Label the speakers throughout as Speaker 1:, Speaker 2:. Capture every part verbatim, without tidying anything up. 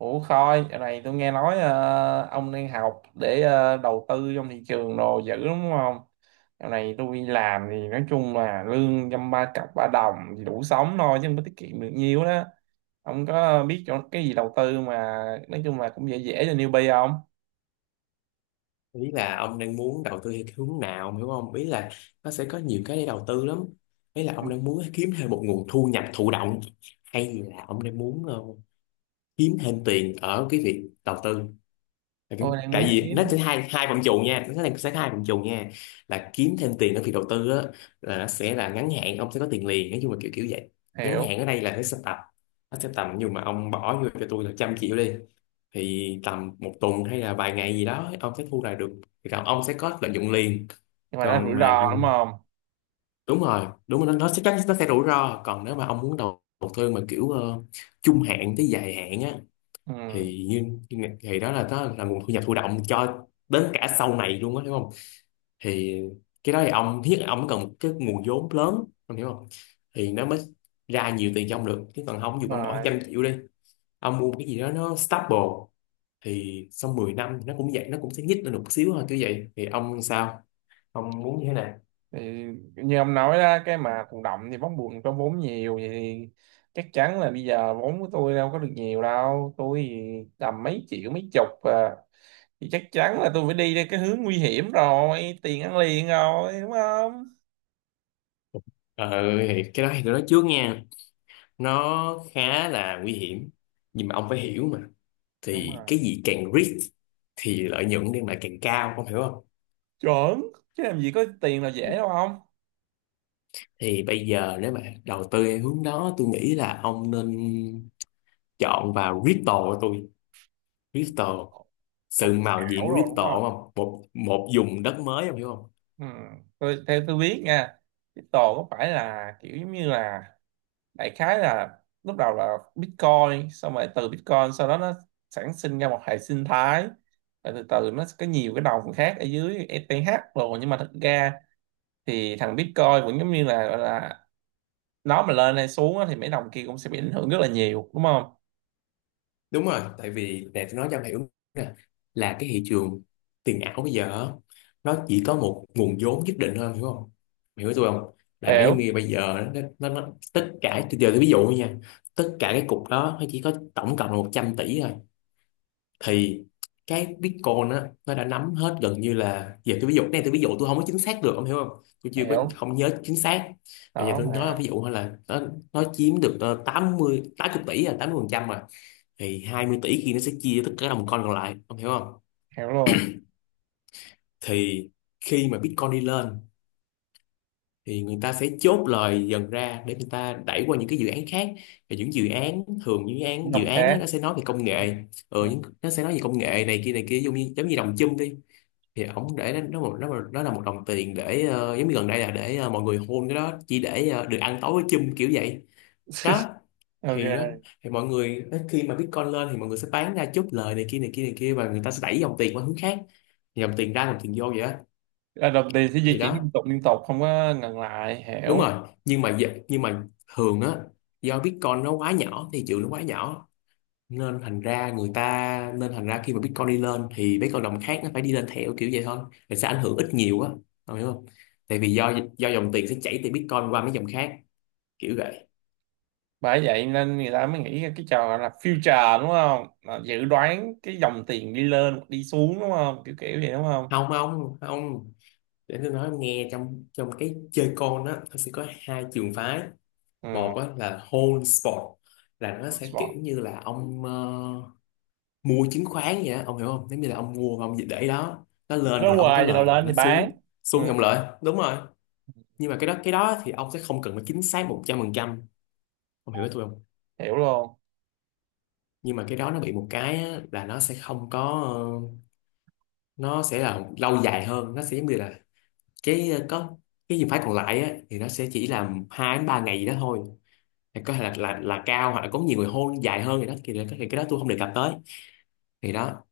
Speaker 1: Ủa Khôi, giờ này tôi nghe nói ờ, ông đang học để ờ, đầu tư trong thị trường đồ dữ đúng không? Giờ này tôi đi làm thì nói chung là lương dăm ba cặp ba đồng thì đủ sống thôi chứ không có tiết kiệm được nhiều đó. Ông có biết chỗ cái gì đầu tư mà nói chung là cũng dễ dễ cho newbie không?
Speaker 2: Ý là ông đang muốn đầu tư theo cái hướng nào, ông hiểu không? Ý là nó sẽ có nhiều cái để đầu tư lắm. Ý là ông đang muốn kiếm thêm một nguồn thu nhập thụ động hay là ông đang muốn ờ, kiếm thêm tiền ở cái việc đầu tư. Là cái-
Speaker 1: Tôi đang
Speaker 2: tại
Speaker 1: muốn
Speaker 2: vì nó sẽ
Speaker 1: kiếm
Speaker 2: hai hai phạm trù nha, nó sẽ sẽ có hai phạm trù nha. Là kiếm thêm tiền ở việc đầu tư á, là nó sẽ là ngắn hạn, ông sẽ có tiền liền, nói chung là kiểu kiểu vậy. Ngắn
Speaker 1: hiểu.
Speaker 2: hạn ở đây là nó sẽ tập, nó sẽ tầm, nhưng mà ông bỏ vô cho tôi là trăm triệu đi, thì tầm một tuần hay là vài ngày gì đó ông sẽ thu lại được, thì còn ông sẽ có lợi nhuận liền.
Speaker 1: Nhưng mà nó rủi
Speaker 2: Còn mà
Speaker 1: ro đúng không?
Speaker 2: đúng rồi, đúng rồi, nó, nó sẽ chắc nó sẽ rủi ro. Còn nếu mà ông muốn đầu, đầu tư mà kiểu ờ, trung hạn tới dài hạn á,
Speaker 1: Ừ,
Speaker 2: thì như, thì đó là đó là nguồn thu nhập thụ động cho đến cả sau này luôn á, hiểu không? Thì cái đó thì ông thiết, ông cần một cái nguồn vốn lớn ông hiểu không, thì nó mới ra nhiều tiền cho ông được. Chứ còn không,
Speaker 1: đúng
Speaker 2: dù ông bỏ
Speaker 1: rồi.
Speaker 2: trăm triệu đi, ông mua một cái gì đó nó stable, thì sau mười năm nó cũng vậy, nó cũng sẽ nhích lên một xíu thôi kiểu vậy. Thì ông sao, ông muốn như thế nào?
Speaker 1: Thì như ông nói đó, cái mà thụ động thì bóng buồn có vốn nhiều vậy thì chắc chắn là bây giờ vốn của tôi đâu có được nhiều đâu, tôi thì tầm mấy triệu mấy chục à, thì chắc chắn là tôi phải đi theo cái hướng nguy hiểm rồi, tiền ăn liền rồi đúng không.
Speaker 2: Ờ, thì cái đó thì tôi nói trước nha, nó khá là nguy hiểm, nhưng mà ông phải hiểu mà.
Speaker 1: Đúng
Speaker 2: Thì cái
Speaker 1: rồi,
Speaker 2: gì càng risk thì lợi nhuận đem lại càng cao, ông hiểu không?
Speaker 1: chuẩn, chứ làm gì có tiền là dễ đâu không.
Speaker 2: Thì bây giờ nếu mà đầu tư theo hướng đó, tôi nghĩ là ông nên chọn vào crypto của tôi. Crypto
Speaker 1: Lòng
Speaker 2: sừng màu gì
Speaker 1: ảo
Speaker 2: của
Speaker 1: rồi đúng
Speaker 2: crypto
Speaker 1: không.
Speaker 2: không, một một vùng đất mới ông hiểu không?
Speaker 1: Ừ. Tôi, theo tôi biết nha, crypto có phải là kiểu giống như là, đại khái là lúc đầu là Bitcoin, xong rồi từ Bitcoin sau đó nó sản sinh ra một hệ sinh thái, rồi từ từ nó có nhiều cái đồng khác ở dưới e tê hát, rồi nhưng mà thực ra thì thằng Bitcoin vẫn giống như là gọi là, nó mà lên hay xuống á, thì mấy đồng kia cũng sẽ bị ảnh hưởng rất là nhiều đúng không.
Speaker 2: Đúng rồi, tại vì nè tôi nói cho mày đúng nè, là cái thị trường tiền ảo bây giờ á, nó chỉ có một nguồn vốn nhất định thôi, em hiểu không? Mày hiểu tôi không? Là nó giống
Speaker 1: Hiểu.
Speaker 2: như bây giờ nó, nó, nó tất cả, từ giờ tôi ví dụ thôi nha, tất cả cái cục đó nó chỉ có tổng cộng là một trăm tỷ thôi. Thì cái Bitcoin á, nó đã nắm hết gần như là, giờ tôi ví dụ, cái này tôi ví dụ tôi không có chính xác được ông hiểu không, tôi chưa có
Speaker 1: Hiểu.
Speaker 2: không nhớ chính xác. Bây giờ
Speaker 1: Đó
Speaker 2: tôi nói
Speaker 1: mà.
Speaker 2: ví dụ thôi là nó, nó chiếm được ờ, tám 80 tỷ, là tám mươi phần trăm rồi, thì hai mươi tỷ kia nó sẽ chia cho tất cả đồng coin còn lại, ông hiểu không?
Speaker 1: Hiểu luôn.
Speaker 2: Thì khi mà Bitcoin đi lên thì người ta sẽ chốt lời dần ra để người ta đẩy qua những cái dự án khác. Và những dự án, thường những dự
Speaker 1: Những
Speaker 2: án dự
Speaker 1: đồng
Speaker 2: án á,
Speaker 1: khác.
Speaker 2: nó sẽ nói về công nghệ. Ừ,
Speaker 1: Ừ.
Speaker 2: những, nó sẽ nói về công nghệ này kia này kia, giống như giống như đồng chum đi, thì ổng để nó, nó một nó, một- nó là một đồng tiền để ờ, giống như gần đây là để ờ, mọi người hôn, cái đó chỉ để ờ, được ăn tối với chum kiểu vậy. Đó. Thì đó,
Speaker 1: Ok.
Speaker 2: thì mọi người khi mà Bitcoin lên thì mọi người sẽ bán ra chốt lời này kia này kia này kia, và người ta sẽ đẩy dòng tiền qua hướng khác. Dòng tiền ra dòng tiền vô vậy đó.
Speaker 1: Là đồng tiền sẽ di
Speaker 2: Thì
Speaker 1: chuyển
Speaker 2: đó,
Speaker 1: liên tục liên tục không có ngừng lại,
Speaker 2: đúng
Speaker 1: hiểu.
Speaker 2: rồi. Nhưng mà dạ- nhưng mà thường á, do Bitcoin nó quá nhỏ, thì chữ nó quá nhỏ, nên thành ra người ta nên thành ra khi mà Bitcoin đi lên thì mấy con đồng khác nó phải đi lên theo kiểu vậy thôi, thì sẽ ảnh hưởng ít nhiều á. Ông hiểu không? Tại vì do do dòng tiền sẽ chảy từ Bitcoin qua mấy dòng khác kiểu vậy.
Speaker 1: Bởi vậy nên người ta mới nghĩ ra cái trò gọi là future đúng không, là dự đoán cái dòng tiền đi lên hoặc đi xuống đúng không, kiểu kiểu vậy đúng không.
Speaker 2: Không, không, không, để tôi nói em nghe, trong trong cái chơi con á, nó sẽ có hai trường phái.
Speaker 1: Ừ.
Speaker 2: Một á, là whole sport, là nó sẽ kiểu
Speaker 1: Spot.
Speaker 2: như là ông ờ, mua chứng khoán vậy á, ông hiểu không? Giống như là ông mua và ông để đó, nó lên thì
Speaker 1: Nó
Speaker 2: ông có
Speaker 1: hoài cho nó
Speaker 2: lời và
Speaker 1: lên thì
Speaker 2: nó
Speaker 1: bán.
Speaker 2: xuống,
Speaker 1: Ừ.
Speaker 2: xuống thì ông lợi, đúng rồi. Nhưng mà cái đó, cái đó thì ông sẽ không cần phải chính xác một trăm phần trăm, ông hiểu với tôi không?
Speaker 1: Hiểu luôn.
Speaker 2: Nhưng mà cái đó nó bị một cái á, là nó sẽ không có ờ, nó sẽ là lâu dài hơn, nó sẽ giống như là cái ờ, có cái trường phái còn lại á, thì nó sẽ chỉ là hai đến ba ngày gì đó thôi, thì có thể là là là cao, hoặc là có nhiều người hôn dài hơn. Thì đó thì, thì cái đó tôi không đề cập tới. Thì đó,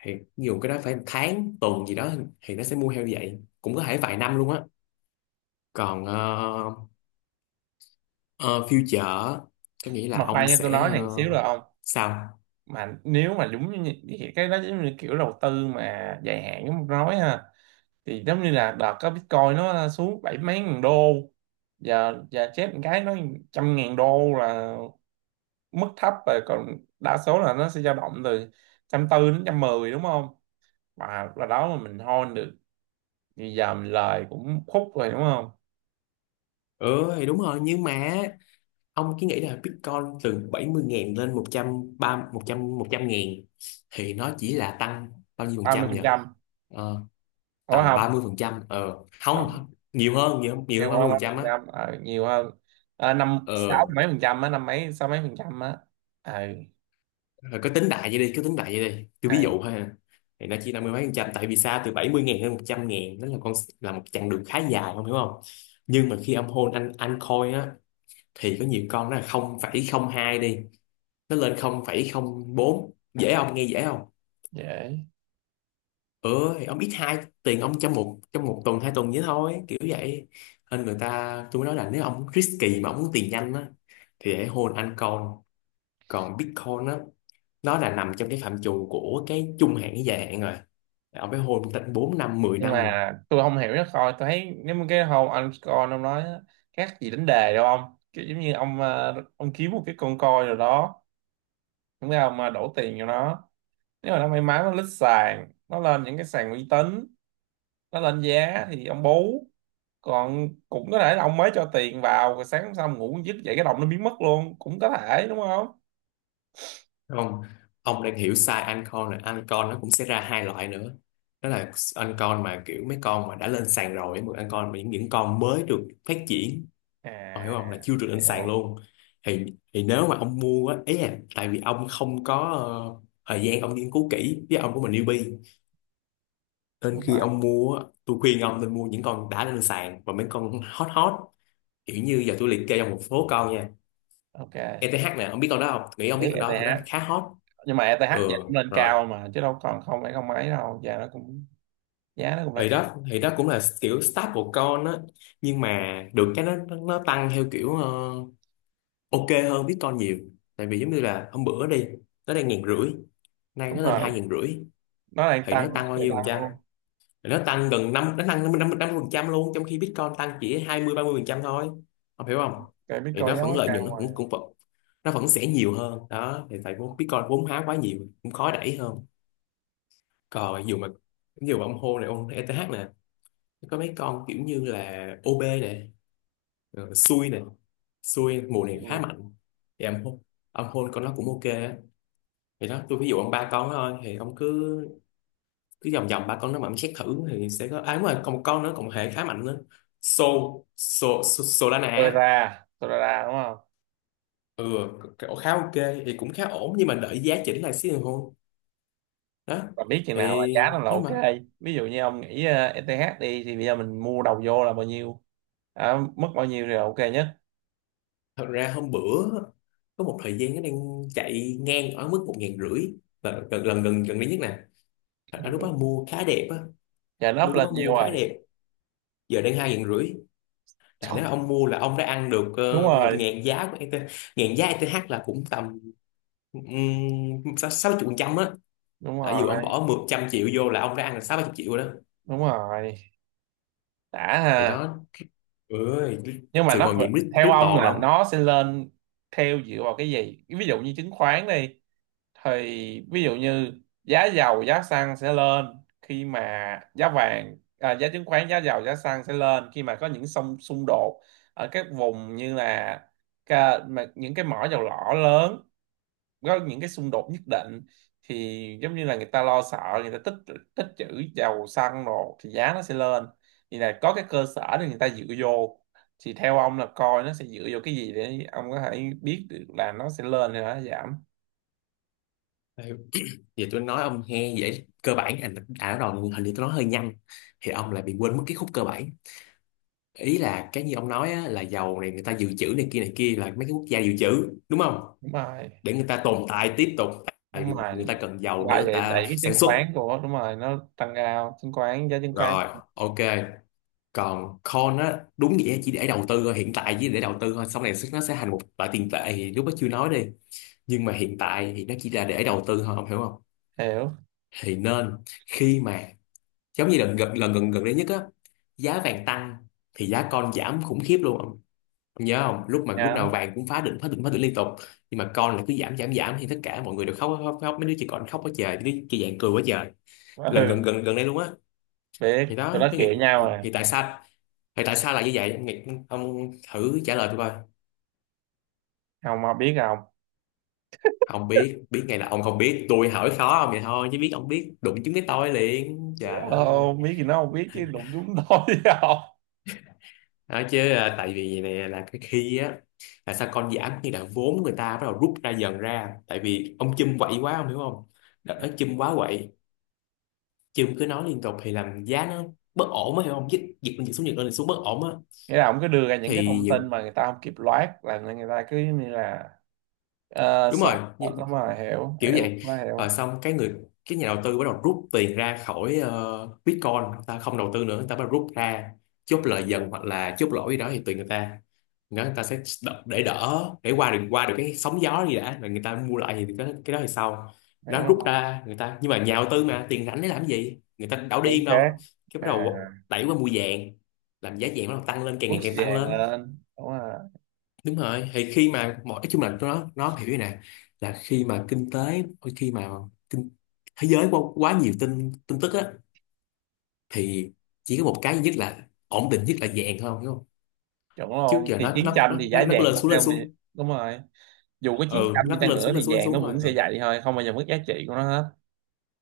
Speaker 2: thì nhiều cái đó phải tháng tuần gì đó, thì nó sẽ mua heo như vậy, cũng có thể vài năm luôn á. Còn ờ, ờ, future có nghĩa là
Speaker 1: Mà khoan,
Speaker 2: ông
Speaker 1: cho tôi
Speaker 2: sẽ
Speaker 1: nói này một
Speaker 2: ờ,
Speaker 1: xíu được không.
Speaker 2: sao?
Speaker 1: Mà nếu mà đúng như như- như cái đó giống như kiểu đầu tư mà dài hạn giống tôi nói ha, thì giống như là đợt có Bitcoin nó xuống bảy mấy ngàn đô, giờ giờ chết một cái nó trăm ngàn đô là mức thấp rồi, còn đa số là nó sẽ dao động từ trăm tư đến trăm mười đúng không, và là đó mà mình hold được thì giờ mình lời cũng khúc rồi đúng không.
Speaker 2: Ừ thì đúng rồi, nhưng mà ông cứ nghĩ là Bitcoin từ bảy mươi ngàn lên một một trăm ba một trăm một trăm ngàn, thì nó chỉ là tăng bao nhiêu phần
Speaker 1: Ba mươi
Speaker 2: trăm nhỉ?
Speaker 1: phần trăm
Speaker 2: Ờ,
Speaker 1: đúng
Speaker 2: tầm ba
Speaker 1: không.
Speaker 2: mươi phần trăm. Ờ không
Speaker 1: Tầm
Speaker 2: không, Nhiều hơn, nhiều hơn, nhiều
Speaker 1: nhiều
Speaker 2: hơn ba mươi
Speaker 1: hơn
Speaker 2: phần
Speaker 1: ba mươi
Speaker 2: trăm
Speaker 1: phần
Speaker 2: á.
Speaker 1: trăm, ờ, nhiều hơn. Ờ, năm sáu
Speaker 2: Ờ.
Speaker 1: mấy phần trăm á, năm mấy sáu mấy phần trăm á. Ờ.
Speaker 2: Rồi cứ tính đại vậy đi, cứ tính đại vậy đi. Tôi
Speaker 1: Ờ,
Speaker 2: ví dụ ha. Thì nó chỉ năm mươi mấy phần trăm. Tại vì sao, từ bảy mươi ngàn đến một trăm ngàn đó là con, là một chặng đường khá dài không, hiểu không? Nhưng mà khi âm hôn anh anh coin á, thì có nhiều con nó là không phẩy không hai đi, nó lên không không phẩy không bốn. Dễ không? Nghe dễ không?
Speaker 1: dễ.
Speaker 2: Ừ, thì ông ít hai tiền ông trong một trong một tuần hai tuần vậy thôi, kiểu vậy. Nên người ta, tôi mới nói là nếu ông risky mà ông muốn tiền nhanh á thì hãy hôn anh coin. Còn Bitcoin á, nó là nằm trong cái phạm trù của cái trung hạn với dài hạn rồi, ông phải hôn tận bốn năm mười
Speaker 1: Nhưng
Speaker 2: năm.
Speaker 1: mà tôi không hiểu nó coi, tôi thấy nếu mà cái hôm anh coi ông nói á, khác gì đánh đề đâu ông, kiểu giống như ông ờ, ông kiếm một cái con coi rồi đó đúng không, mà đổ tiền cho nó, nếu mà nó may mắn nó lít sàn, nó lên những cái sàn uy tín, nó lên giá thì ông bú, còn cũng có thể là ông mới cho tiền vào rồi sáng hôm sau ngủ dứt dậy cái đồng nó biến mất luôn cũng có thể đúng không.
Speaker 2: Không, ông đang hiểu sai anh con rồi, anh con nó cũng sẽ ra hai loại nữa. Đó là anh con mà kiểu mấy con mà đã lên sàn rồi, một anh con mà những, những con mới được phát triển, ông hiểu không, là chưa được
Speaker 1: À,
Speaker 2: lên sàn
Speaker 1: hiểu.
Speaker 2: luôn. thì thì nếu mà ông mua á, ý là tại vì ông không có ờ, thời gian ông nghiên cứu kỹ, với ông của mình newbie, nên
Speaker 1: Đúng
Speaker 2: khi
Speaker 1: rồi.
Speaker 2: ông mua á, tôi khuyên ông nên mua những con đã lên sàn và mấy con hot hot. Kiểu như giờ tôi liệt kê trong một số con nha.
Speaker 1: Ok.
Speaker 2: i tê hát nè, ông biết con đó không? Nghĩ ông biết
Speaker 1: Đấy
Speaker 2: con
Speaker 1: E
Speaker 2: đó, con đó
Speaker 1: ETH.
Speaker 2: khá hot.
Speaker 1: Nhưng mà E ETH
Speaker 2: Ừ
Speaker 1: giờ cũng lên
Speaker 2: rồi.
Speaker 1: cao mà, chứ đâu còn không phải không ấy đâu, giờ nó cũng giá nó cũng đã
Speaker 2: Ý
Speaker 1: cao.
Speaker 2: đó thì đó cũng là kiểu staple con á, nhưng mà được cái nó nó nó tăng theo kiểu ờ, ok, hơn Bitcoin nhiều. Tại vì giống như là hôm bữa đi, nó đang ngàn rưỡi, nay
Speaker 1: Đúng
Speaker 2: nó lên hai
Speaker 1: rồi,
Speaker 2: ngàn rưỡi.
Speaker 1: nó đang
Speaker 2: Thì nó
Speaker 1: tăng.
Speaker 2: tăng bao
Speaker 1: Trời
Speaker 2: nhiêu phần
Speaker 1: tăng
Speaker 2: trăm?
Speaker 1: luôn.
Speaker 2: Thì nó tăng gần năm, nó tăng năm năm phần trăm luôn, trong khi Bitcoin tăng chỉ hai mươi ba mươi phần trăm thôi, không hiểu không?
Speaker 1: Cái
Speaker 2: Thì
Speaker 1: Bitcoin
Speaker 2: nó
Speaker 1: giá
Speaker 2: vẫn,
Speaker 1: quá
Speaker 2: lợi nhuận
Speaker 1: cao
Speaker 2: nó cũng
Speaker 1: rồi.
Speaker 2: cũng vẫn, nó vẫn sẽ nhiều hơn đó. Thì tại vốn Bitcoin vốn hóa quá nhiều cũng khó đẩy hơn. Còn dù mà, dù mà ông hô này, ông ét này, có mấy con kiểu như là o bê này, rồi xui này, xui mùa này khá
Speaker 1: Gì?
Speaker 2: mạnh, thì ông hôn ông hôn con nó cũng ok á. Thì đó, tôi ví dụ ông ba con đó thôi, thì ông cứ, cứ vòng vòng ba con nó mà ông xét thử thì sẽ có. À đúng rồi, còn một con nữa, còn một hệ khá mạnh nữa. So so so Solana á.
Speaker 1: Solana, Solana đúng không?
Speaker 2: Ừ. Cái- khá ok, thì cũng khá ổn, nhưng mà đợi giá chỉnh lại xíu rồi hôn. Đó
Speaker 1: Mà biết chừng nào là
Speaker 2: thì
Speaker 1: giá nó là
Speaker 2: nếu mà
Speaker 1: ok. Ví dụ như ông nghĩ ờ, e tê hát đi, thì bây giờ mình mua đầu vô là bao nhiêu, à, mất bao nhiêu thì là ok nhất.
Speaker 2: thật ra hôm bữa có một thời gian nó đang chạy ngang ở mức một ngàn rưỡi, lần gần gần gần gần đây nhất nè. Thật lúc đó mua khá đẹp á,
Speaker 1: Giờ nó up
Speaker 2: mua lúc
Speaker 1: lên
Speaker 2: đó
Speaker 1: nhiều
Speaker 2: mua khá
Speaker 1: rồi.
Speaker 2: đẹp, giờ đang hai ngàn rưỡi. Là
Speaker 1: Trời,
Speaker 2: nếu ông mua là ông đã ăn được
Speaker 1: đúng
Speaker 2: uh, một
Speaker 1: rồi,
Speaker 2: ngàn giá của i tê hát. Ngàn giá i tê hát là cũng tầm um, sáu chục phần trăm á.
Speaker 1: đúng
Speaker 2: Đã, dù ông
Speaker 1: rồi,
Speaker 2: bỏ một trăm triệu vô là ông đã ăn được sáu chục triệu rồi đó.
Speaker 1: đúng rồi, đã
Speaker 2: Thì
Speaker 1: ha.
Speaker 2: đó, ơi,
Speaker 1: Nhưng mà
Speaker 2: sự
Speaker 1: nó,
Speaker 2: màu nhiệm crypt-
Speaker 1: theo ông
Speaker 2: crypto mà
Speaker 1: là
Speaker 2: ông.
Speaker 1: nó sẽ lên theo, dựa vào cái gì? Ví dụ như chứng khoán đi, thì ví dụ như giá dầu giá xăng sẽ lên khi mà, giá vàng à, giá chứng khoán giá dầu giá xăng sẽ lên khi mà có những xung xung đột ở các vùng như là ca, mà những cái mỏ dầu lỏ lớn có những cái xung đột nhất định, thì giống như là người ta lo sợ, người ta tích tích trữ dầu xăng rồi thì giá nó sẽ lên, thì là có cái cơ sở để người ta dựa vô. Thì theo ông là coi nó sẽ dựa vô cái gì để ông có thể biết được là nó sẽ lên hay là nó giảm.
Speaker 2: Đây, giờ tôi nói ông nghe vậy cơ bản, anh à, nó đòn hình như tôi nói hơi nhanh thì ông lại bị quên mất cái khúc cơ bản. Ý là cái như ông nói á, là dầu này người ta dự trữ này kia này kia, là mấy cái quốc gia dự trữ đúng không,
Speaker 1: Đúng rồi.
Speaker 2: để người ta tồn tại tiếp tục, tại
Speaker 1: Đúng
Speaker 2: vì người
Speaker 1: rồi,
Speaker 2: ta cần dầu để
Speaker 1: lại
Speaker 2: người
Speaker 1: để
Speaker 2: ta
Speaker 1: đẩy cái
Speaker 2: sản
Speaker 1: chứng
Speaker 2: xuất.
Speaker 1: khoán của, đúng rồi, nó tăng cao chứng khoán, giá chứng khoán.
Speaker 2: Rồi, ok, còn coin á đúng nghĩa chỉ để đầu tư thôi, hiện tại chỉ để đầu tư thôi, sau này nó sẽ thành một loại tiền tệ thì lúc đó chưa nói đi, nhưng mà hiện tại thì nó chỉ là để đầu tư thôi, ông hiểu không.
Speaker 1: Hiểu.
Speaker 2: Thì nên khi mà, giống như lần gần lần gần gần đây nhất á, giá vàng tăng thì giá con giảm khủng khiếp luôn ông, ông nhớ không, lúc mà lúc nào
Speaker 1: Nhá.
Speaker 2: vàng cũng phá đỉnh phá đỉnh phá đỉnh liên tục, nhưng mà con là cứ giảm giảm giảm, thì tất cả mọi người đều khóc khóc, khóc. Mấy đứa chỉ còn khóc quá trời, mấy đứa trẻ vàng cười quá trời, gần gần
Speaker 1: Ừ.
Speaker 2: gần gần đây luôn á.
Speaker 1: Biết
Speaker 2: Thì đó
Speaker 1: tụi nó
Speaker 2: cái
Speaker 1: khịa
Speaker 2: nghĩ,
Speaker 1: nhau
Speaker 2: thì,
Speaker 1: à.
Speaker 2: thì tại sao, thì tại sao là như vậy? Em nghĩ, ông thử trả lời tôi coi.
Speaker 1: Không mà biết không.
Speaker 2: Không biết, biết ngày là ông không biết, tôi hỏi khó ông vậy thôi, chứ biết ông biết đụng trúng cái tôi liền, trời ơi.
Speaker 1: Ờ, biết thì nó không biết chứ đụng chúng tôi không.
Speaker 2: Nói chứ à, tại vì này là cái khi á, là sao con giảm, như là vốn người ta bắt đầu rút ra dần ra, tại vì ông Chum quậy quá, ông hiểu không, đợt đó Chum quá quậy, Chum cứ nói liên tục thì làm giá nó bất ổn á, hiểu không, dịch dịch lên dịch xuống dịch lên dịch xuống bất ổn á.
Speaker 1: Nghĩa là ông cứ đưa ra những cái
Speaker 2: Thì
Speaker 1: thông tin
Speaker 2: những
Speaker 1: mà người ta không kịp loát là người ta cứ như là, ờ,
Speaker 2: Đúng
Speaker 1: sợ.
Speaker 2: rồi,
Speaker 1: Đúng rồi, hiểu
Speaker 2: kiểu
Speaker 1: hiểu
Speaker 2: vậy.
Speaker 1: nó
Speaker 2: Rồi
Speaker 1: hiểu.
Speaker 2: xong cái người, cái nhà đầu tư bắt đầu rút tiền ra khỏi ờ, Bitcoin, người ta không đầu tư nữa, người ta bắt đầu rút ra, chốt lời dần hoặc là chốt lỗ gì đó thì tùy người ta. Người ta sẽ đ- để đỡ, để qua được qua được cái sóng gió gì đã, rồi người ta mua lại, thì cái, cái đó thì sau nó
Speaker 1: Hiểu
Speaker 2: rút
Speaker 1: không?
Speaker 2: ra người ta, nhưng mà nhà đầu tư mà tiền rảnh để làm cái gì, người ta đâu
Speaker 1: Tử
Speaker 2: điên
Speaker 1: khác.
Speaker 2: đâu. Cái bắt
Speaker 1: À.
Speaker 2: đầu đẩy qua mua vàng, làm giá vàng bắt đầu tăng lên, càng
Speaker 1: Bước
Speaker 2: ngày càng tăng
Speaker 1: vàng
Speaker 2: lên.
Speaker 1: lên, đúng rồi.
Speaker 2: Đúng rồi, thì khi mà mọi, nói chung là nó nó hiểu như này, là khi mà kinh tế, khi mà kinh, thế giới quá, quá nhiều tin tin tức á, thì chỉ có một cái duy nhất là ổn định nhất là vàng thôi, đúng không.
Speaker 1: Chuẩn
Speaker 2: Trước
Speaker 1: luôn,
Speaker 2: giờ
Speaker 1: thì
Speaker 2: nó
Speaker 1: chiến
Speaker 2: nó
Speaker 1: tranh
Speaker 2: nó
Speaker 1: thì giá
Speaker 2: nó, nó
Speaker 1: vàng
Speaker 2: lên
Speaker 1: cũng
Speaker 2: xuống lên
Speaker 1: theo mình.
Speaker 2: xuống.
Speaker 1: Đúng rồi, dù có
Speaker 2: Ừ,
Speaker 1: chín trăm
Speaker 2: nó
Speaker 1: đi chăng
Speaker 2: lên
Speaker 1: nữa
Speaker 2: xuống lên
Speaker 1: thì
Speaker 2: xuống lên
Speaker 1: vàng
Speaker 2: xuống
Speaker 1: nó
Speaker 2: thôi.
Speaker 1: vẫn
Speaker 2: Ừ.
Speaker 1: sẽ vậy thôi, không bao giờ mất giá trị của nó hết.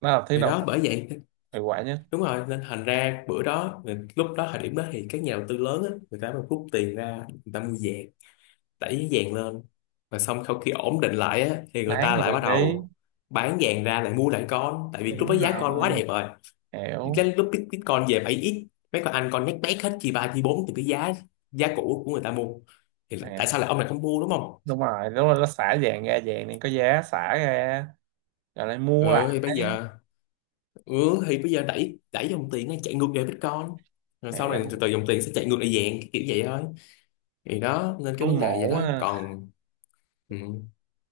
Speaker 1: Nó là thứ
Speaker 2: Thì
Speaker 1: đầu
Speaker 2: đó
Speaker 1: tiên
Speaker 2: bởi vậy.
Speaker 1: hiệu quả nhất.
Speaker 2: Đúng rồi, nên thành ra bữa đó, lúc đó thời điểm đó thì các nhà đầu tư lớn á người ta mới rút tiền ra, người ta mua vàng, đẩy vàng lên. Và xong sau khi ổn định lại á, thì người
Speaker 1: Bán
Speaker 2: ta lại bắt
Speaker 1: vàng đi.
Speaker 2: đầu bán vàng ra, lại mua lại con, tại vì lúc đó
Speaker 1: Đúng
Speaker 2: giá con quá
Speaker 1: rồi,
Speaker 2: đẹp rồi. Cái
Speaker 1: hiểu.
Speaker 2: lúc bit- Bitcoin về bảy x, mấy con anh con nhét nhét hết, chi ba chi bốn từ cái giá, giá cũ của người ta mua, thì tại
Speaker 1: Nè.
Speaker 2: sao lại ông này không mua, đúng không.
Speaker 1: Đúng rồi, đúng rồi, nó xả vàng ra, vàng này có giá xả ra, rồi lại mua lại.
Speaker 2: Ừ thì bây giờ, ừ thì bây giờ đẩy, đẩy dòng tiền nó chạy ngược về Bitcoin, rồi sau này từ
Speaker 1: Hiểu
Speaker 2: từ dòng tiền sẽ chạy ngược lại vàng, kiểu vậy thôi. Thì đó nên cái vấn
Speaker 1: luôn
Speaker 2: đề vậy
Speaker 1: mổ
Speaker 2: đó.
Speaker 1: á.
Speaker 2: Còn ừ,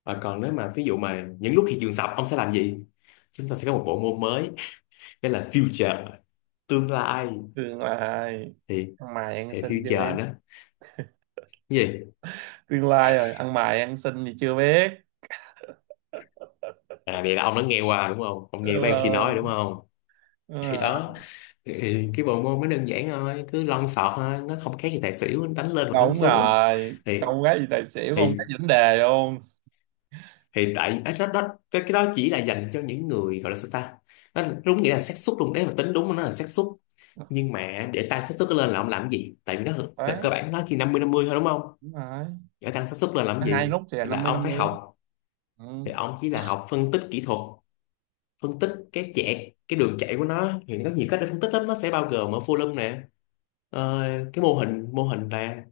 Speaker 2: và còn nếu mà ví dụ mà những lúc thị trường sập ông sẽ làm gì? Chúng ta sẽ có một bộ môn mới, đó là future, tương lai.
Speaker 1: Tương lai.
Speaker 2: thì
Speaker 1: Ăn mày ăn
Speaker 2: thì
Speaker 1: xin chưa biết.
Speaker 2: future đó. Cái gì?
Speaker 1: Tương lai rồi ăn mày ăn xin thì chưa biết.
Speaker 2: À vậy là ông đã nghe qua đúng không? Ông
Speaker 1: Đúng
Speaker 2: nghe mấy anh kia nói
Speaker 1: rồi.
Speaker 2: đúng không?
Speaker 1: Đúng
Speaker 2: Thì
Speaker 1: rồi.
Speaker 2: đó, thì cái bộ môn nó đơn giản thôi, cứ lon sọt thôi, nó không khác gì tài xỉu, đánh lên hoặc đánh
Speaker 1: Đúng
Speaker 2: xuống.
Speaker 1: rồi,
Speaker 2: Thì
Speaker 1: con gái gì tài xỉu không
Speaker 2: thì
Speaker 1: cái vấn đề luôn.
Speaker 2: thì tại ấy, đó, đó, cái, cái đó chỉ là dành cho những người gọi là sao ta, nó đúng nghĩa là xác suất luôn đấy, mà tính đúng nó là xác suất. Nhưng mà để tăng xác suất lên là ông làm cái gì, tại vì nó cơ
Speaker 1: Đấy.
Speaker 2: cơ bản nó chỉ năm mươi năm mươi thôi đúng không.
Speaker 1: Đúng rồi,
Speaker 2: Để tăng xác suất lên làm
Speaker 1: nó
Speaker 2: cái
Speaker 1: hai
Speaker 2: gì,
Speaker 1: lúc thì là
Speaker 2: thì là
Speaker 1: năm mươi
Speaker 2: ông
Speaker 1: năm
Speaker 2: phải
Speaker 1: mươi.
Speaker 2: học.
Speaker 1: Ừ,
Speaker 2: Thì ông chỉ là học phân tích kỹ thuật, phân tích cái chạy, cái đường chạy của nó, thì nó có nhiều cách để phân tích lắm, nó sẽ bao gồm ở volume nè, ờ, cái mô hình, mô hình nè,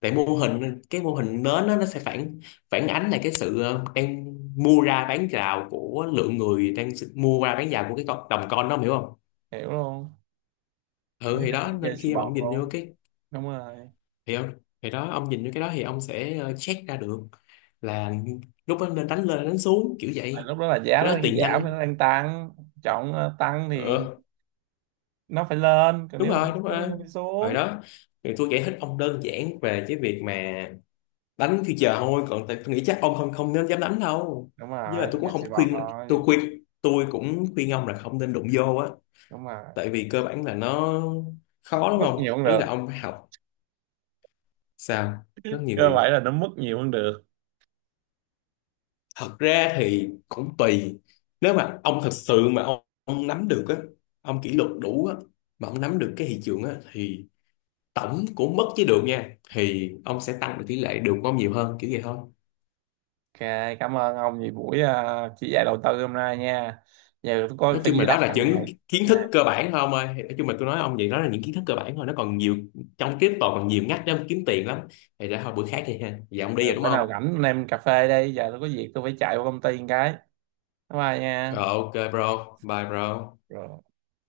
Speaker 2: tại mô hình, cái mô hình nến á, nó sẽ phản phản ánh lại cái sự ờ, đang mua ra bán rào của lượng người đang s- mua ra bán rào của cái con, đồng coin đó, ông hiểu không.
Speaker 1: hiểu luôn.
Speaker 2: Ừ
Speaker 1: Mấy
Speaker 2: thì
Speaker 1: thằng
Speaker 2: đó,
Speaker 1: đang chơi
Speaker 2: nên
Speaker 1: xì
Speaker 2: khi mà
Speaker 1: bọt
Speaker 2: ông nhìn vô
Speaker 1: luôn.
Speaker 2: cái,
Speaker 1: Đúng rồi.
Speaker 2: thì ông, thì đó ông nhìn vô cái đó thì ông sẽ ờ, check ra được là lúc đó nên đánh lên đánh xuống kiểu
Speaker 1: Tại
Speaker 2: vậy.
Speaker 1: lúc đó là
Speaker 2: Thì
Speaker 1: giá nó
Speaker 2: cái đó
Speaker 1: đang
Speaker 2: tiền nhanh
Speaker 1: giảm nên
Speaker 2: lắm.
Speaker 1: nó đang tăng. Chọn ờ, tăng thì
Speaker 2: Ừ,
Speaker 1: nó phải lên, còn
Speaker 2: đúng
Speaker 1: nếu mà nó
Speaker 2: rồi đúng
Speaker 1: xuống thì
Speaker 2: rồi,
Speaker 1: nó phải
Speaker 2: rồi
Speaker 1: xuống.
Speaker 2: đó. Thì tôi giải thích ông đơn giản về cái việc mà đánh thì chờ thôi, còn tại tôi nghĩ chắc ông không không nên dám đánh đâu,
Speaker 1: Đúng
Speaker 2: với là
Speaker 1: rồi,
Speaker 2: tôi
Speaker 1: không
Speaker 2: cũng
Speaker 1: nên xì
Speaker 2: không
Speaker 1: bọt
Speaker 2: khuyên, tôi
Speaker 1: thôi.
Speaker 2: khuyên tôi cũng khuyên ông là không nên đụng vô á,
Speaker 1: Đúng rồi.
Speaker 2: tại vì cơ bản là nó khó, đúng
Speaker 1: Mất
Speaker 2: không,
Speaker 1: nhiều cũng
Speaker 2: ý
Speaker 1: được.
Speaker 2: là ông phải học. Sao, rất nhiều
Speaker 1: Cơ
Speaker 2: người,
Speaker 1: vậy là nó mất nhiều cũng được.
Speaker 2: thật ra thì cũng tùy, nếu mà ông thật sự mà ông, ông nắm được á, ông kỷ luật đủ á, mà ông nắm được cái thị trường á, thì tổng của mất với được nha, thì ông sẽ tăng được tỷ lệ được của ông nhiều hơn, kiểu vậy thôi.
Speaker 1: Ok, cảm ơn ông vì buổi ờ, chỉ dạy đầu tư hôm nay nha. Giờ tôi coi
Speaker 2: Nói
Speaker 1: phải
Speaker 2: chung
Speaker 1: đi
Speaker 2: là đó là
Speaker 1: làm
Speaker 2: những
Speaker 1: rồi.
Speaker 2: kiến
Speaker 1: À,
Speaker 2: thức cơ bản thôi ông ơi. Thì nói chung là tôi nói ông vậy, đó là những kiến thức cơ bản thôi, nó còn nhiều, trong crypto còn nhiều ngách để ông kiếm tiền lắm. Thì để thôi bữa khác đi ha, giờ ông đi
Speaker 1: ừ,
Speaker 2: rồi đúng
Speaker 1: bữa nào
Speaker 2: không.
Speaker 1: rảnh anh em cà phê đi, giờ tôi có việc tôi phải chạy qua công ty một cái. Bye bye nha.
Speaker 2: Rồi ok bro, bye bro.
Speaker 1: Rồi.